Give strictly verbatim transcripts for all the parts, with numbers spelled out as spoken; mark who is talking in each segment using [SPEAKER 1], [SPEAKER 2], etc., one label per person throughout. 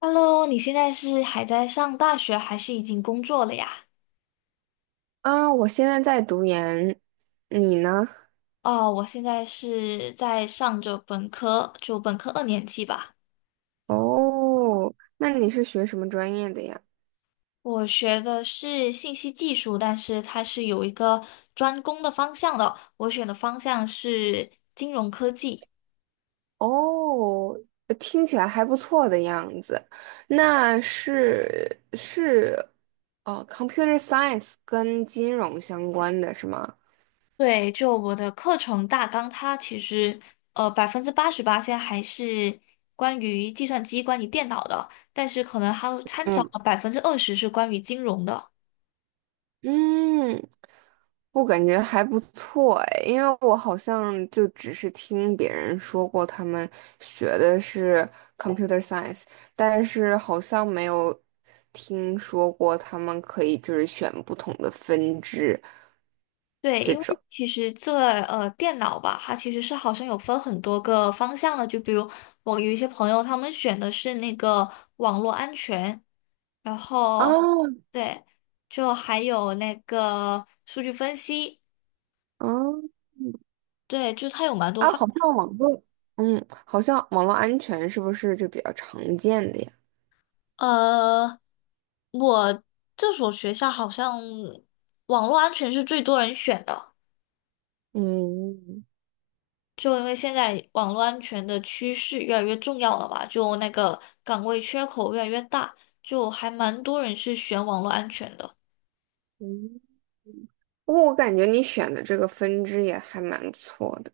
[SPEAKER 1] Hello，你现在是还在上大学，还是已经工作了呀？
[SPEAKER 2] 啊，我现在在读研，你呢？
[SPEAKER 1] 哦，我现在是在上着本科，就本科二年级吧。
[SPEAKER 2] 哦，那你是学什么专业的呀？
[SPEAKER 1] 我学的是信息技术，但是它是有一个专攻的方向的。我选的方向是金融科技。
[SPEAKER 2] 哦，呃听起来还不错的样子。那是是哦，computer science 跟金融相关的是吗？
[SPEAKER 1] 对，就我的课程大纲，它其实呃百分之八十八现在还是关于计算机、关于电脑的，但是可能还有掺杂
[SPEAKER 2] 嗯。
[SPEAKER 1] 了百分之二十是关于金融的。
[SPEAKER 2] 嗯，我感觉还不错哎，因为我好像就只是听别人说过他们学的是 computer science，但是好像没有听说过他们可以就是选不同的分支
[SPEAKER 1] 对，
[SPEAKER 2] 这
[SPEAKER 1] 因
[SPEAKER 2] 种。
[SPEAKER 1] 为其实这呃电脑吧，它其实是好像有分很多个方向的，就比如我有一些朋友，他们选的是那个网络安全，然后
[SPEAKER 2] 啊
[SPEAKER 1] 对，就还有那个数据分析，
[SPEAKER 2] 啊
[SPEAKER 1] 对，就它有蛮多
[SPEAKER 2] 啊，
[SPEAKER 1] 方。
[SPEAKER 2] 好像网络，嗯，好像网络安全是不是就比较常见的呀？
[SPEAKER 1] 呃，我这所学校好像网络安全是最多人选的。
[SPEAKER 2] 嗯
[SPEAKER 1] 就因为现在网络安全的趋势越来越重要了吧，就那个岗位缺口越来越大，就还蛮多人是选网络安全的。
[SPEAKER 2] 嗯，不过我感觉你选的这个分支也还蛮不错的。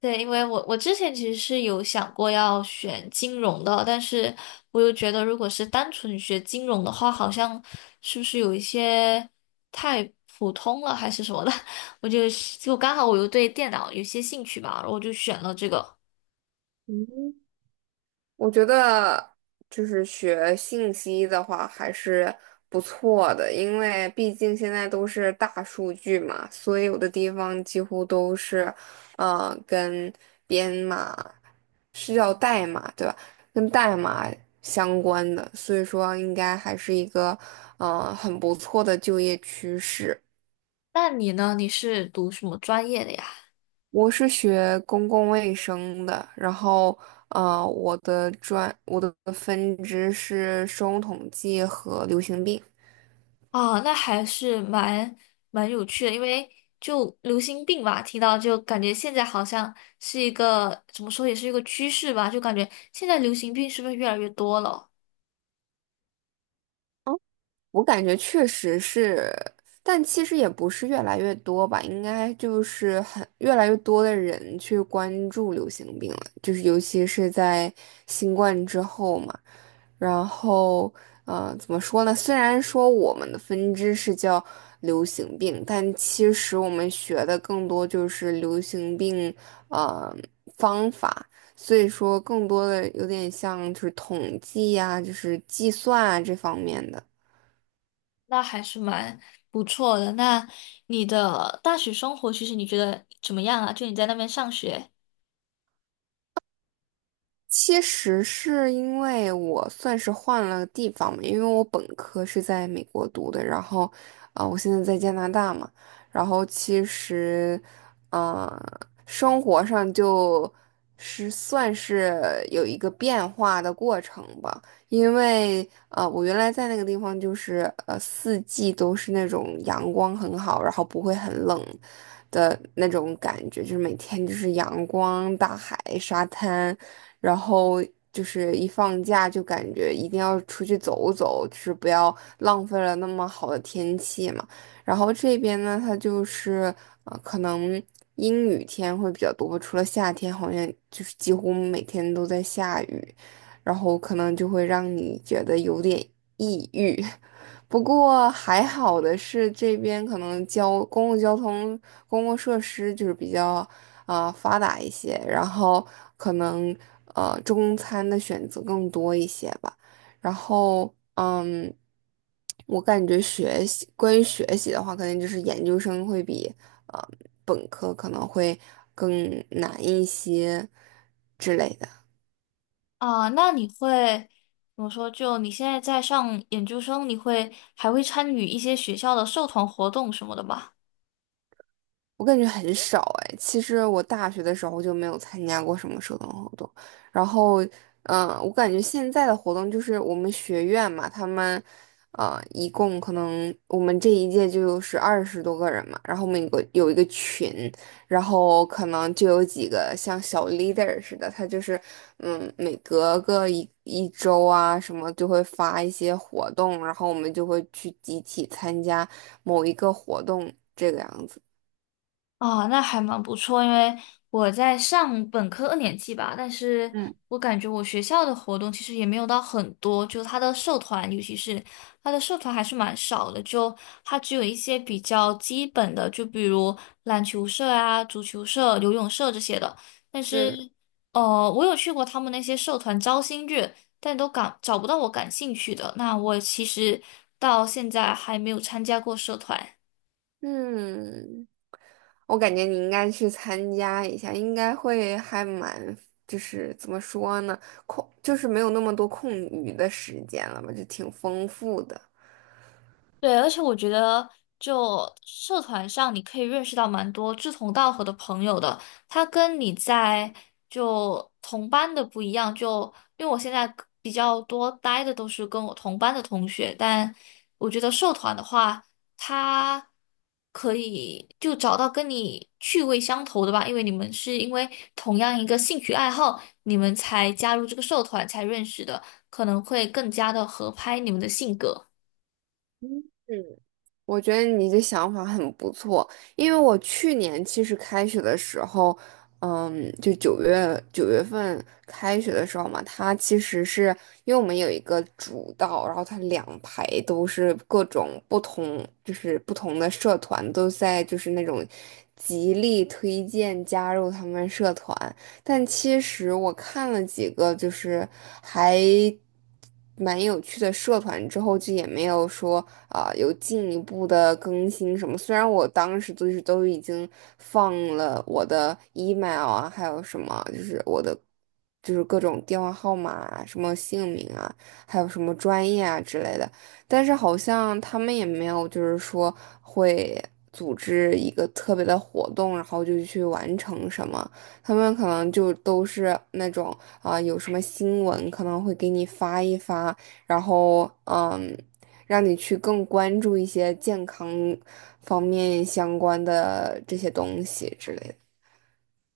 [SPEAKER 1] 对，因为我我之前其实是有想过要选金融的，但是我又觉得如果是单纯学金融的话，好像是不是有一些太普通了还是什么的，我就就刚好我又对电脑有些兴趣吧，然后我就选了这个。
[SPEAKER 2] 嗯，我觉得就是学信息的话还是不错的，因为毕竟现在都是大数据嘛，所有的地方几乎都是，呃，跟编码是叫代码对吧？跟代码相关的，所以说应该还是一个，呃，很不错的就业趋势。
[SPEAKER 1] 那你呢？你是读什么专业的呀？
[SPEAKER 2] 我是学公共卫生的，然后，呃，我的专我的分支是生物统计和流行病。
[SPEAKER 1] 啊，那还是蛮蛮有趣的，因为就流行病吧，听到就感觉现在好像是一个怎么说，也是一个趋势吧，就感觉现在流行病是不是越来越多了？
[SPEAKER 2] 我感觉确实是，但其实也不是越来越多吧，应该就是很越来越多的人去关注流行病了，就是尤其是在新冠之后嘛。然后，呃，怎么说呢？虽然说我们的分支是叫流行病，但其实我们学的更多就是流行病，呃，方法。所以说，更多的有点像就是统计呀、就是计算啊这方面的。
[SPEAKER 1] 那还是蛮不错的。那你的大学生活，其实你觉得怎么样啊？就你在那边上学
[SPEAKER 2] 其实是因为我算是换了地方嘛，因为我本科是在美国读的，然后，啊、我现在在加拿大嘛，然后其实，啊，生活上就是算是有一个变化的过程吧，因为，呃，我原来在那个地方就是，呃，四季都是那种阳光很好，然后不会很冷的那种感觉，就是每天就是阳光、大海、沙滩。然后就是一放假就感觉一定要出去走走，就是不要浪费了那么好的天气嘛。然后这边呢，它就是呃，可能阴雨天会比较多，除了夏天，好像就是几乎每天都在下雨，然后可能就会让你觉得有点抑郁。不过还好的是，这边可能交公共交通、公共设施就是比较啊、呃发达一些，然后可能呃中餐的选择更多一些吧。然后嗯，我感觉学习关于学习的话，肯定就是研究生会比呃本科可能会更难一些之类的。
[SPEAKER 1] 啊，那你会怎么说？就你现在在上研究生，你会还会参与一些学校的社团活动什么的吗？
[SPEAKER 2] 我感觉很少哎。其实我大学的时候就没有参加过什么社团活动，然后，嗯、我感觉现在的活动就是我们学院嘛，他们，呃，一共可能我们这一届就是二十多个人嘛，然后我们有个有一个群，然后可能就有几个像小 leader 似的，他就是，嗯，每隔个一一周啊什么就会发一些活动，然后我们就会去集体参加某一个活动这个样子。
[SPEAKER 1] 哦，那还蛮不错，因为我在上本科二年级吧，但是
[SPEAKER 2] 嗯。
[SPEAKER 1] 我感觉我学校的活动其实也没有到很多，就他的社团，尤其是他的社团还是蛮少的，就他只有一些比较基本的，就比如篮球社啊、足球社、游泳社这些的。但是，
[SPEAKER 2] 嗯
[SPEAKER 1] 呃，我有去过他们那些社团招新日，但都感找不到我感兴趣的。那我其实到现在还没有参加过社团。
[SPEAKER 2] 嗯，我感觉你应该去参加一下，应该会还蛮，就是怎么说呢，空，就是没有那么多空余的时间了吧，就挺丰富的。
[SPEAKER 1] 对，而且我觉得，就社团上，你可以认识到蛮多志同道合的朋友的。他跟你在就同班的不一样，就因为我现在比较多待的都是跟我同班的同学，但我觉得社团的话，他可以就找到跟你趣味相投的吧，因为你们是因为同样一个兴趣爱好，你们才加入这个社团才认识的，可能会更加的合拍你们的性格。
[SPEAKER 2] 嗯。我觉得你的想法很不错，因为我去年其实开学的时候，嗯，就九月九月份开学的时候嘛，它其实是因为我们有一个主道，然后它两排都是各种不同，就是不同的社团都在就是那种极力推荐加入他们社团，但其实我看了几个，就是还蛮有趣的社团之后，就也没有说啊、有进一步的更新什么。虽然我当时就是都已经放了我的 email 啊，还有什么就是我的就是各种电话号码啊、什么姓名啊，还有什么专业啊之类的，但是好像他们也没有就是说会。组织一个特别的活动，然后就去完成什么。他们可能就都是那种啊、有什么新闻可能会给你发一发，然后嗯，让你去更关注一些健康方面相关的这些东西之类的。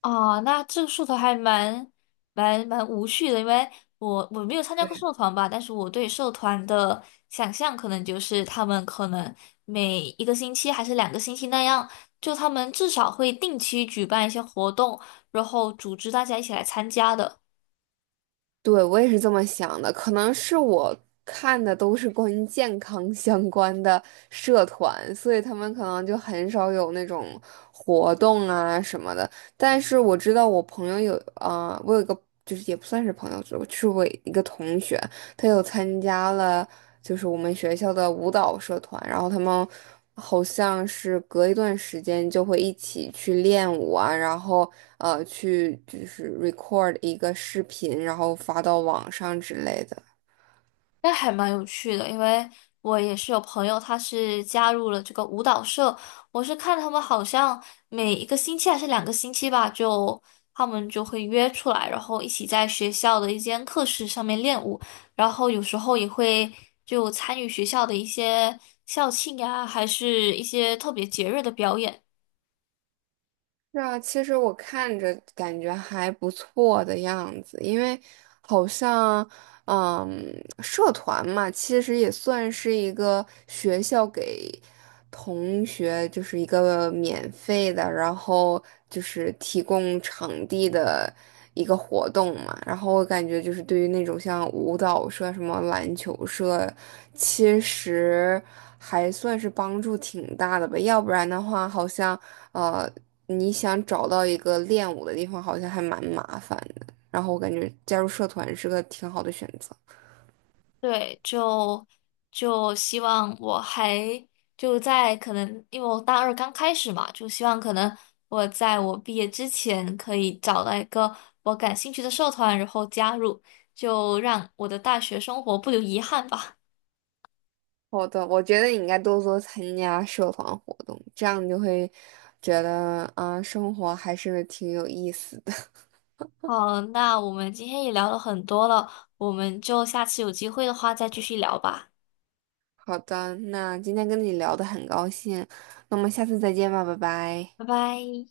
[SPEAKER 1] 哦，那这个社团还蛮蛮蛮无趣的，因为我我没有参加过社团吧，但是我对社团的想象可能就是他们可能每一个星期还是两个星期那样，就他们至少会定期举办一些活动，然后组织大家一起来参加的。
[SPEAKER 2] 对，我也是这么想的，可能是我看的都是关于健康相关的社团，所以他们可能就很少有那种活动啊什么的。但是我知道我朋友有，啊、我有一个就是也不算是朋友，就是我一个同学，他又参加了就是我们学校的舞蹈社团，然后他们好像是隔一段时间就会一起去练舞啊，然后呃去就是 record 一个视频，然后发到网上之类的。
[SPEAKER 1] 那还蛮有趣的，因为我也是有朋友，他是加入了这个舞蹈社。我是看他们好像每一个星期还是两个星期吧，就他们就会约出来，然后一起在学校的一间课室上面练舞，然后有时候也会就参与学校的一些校庆呀，还是一些特别节日的表演。
[SPEAKER 2] 是啊，其实我看着感觉还不错的样子，因为好像，嗯。社团嘛，其实也算是一个学校给同学，就是一个免费的，然后就是提供场地的一个活动嘛。然后我感觉就是对于那种像舞蹈社、什么篮球社，其实还算是帮助挺大的吧。要不然的话，好像呃，你想找到一个练舞的地方，好像还蛮麻烦的。然后我感觉加入社团是个挺好的选择。
[SPEAKER 1] 对，就就希望我还就在可能，因为我大二刚开始嘛，就希望可能我在我毕业之前可以找到一个我感兴趣的社团，然后加入，就让我的大学生活不留遗憾吧。
[SPEAKER 2] 好的，我觉得你应该多多参加社团活动，这样你就会觉得，啊，生活还是挺有意思的。
[SPEAKER 1] 好，那我们今天也聊了很多了，我们就下次有机会的话再继续聊吧，
[SPEAKER 2] 好的，那今天跟你聊的很高兴，那我们下次再见吧，拜拜。
[SPEAKER 1] 拜拜。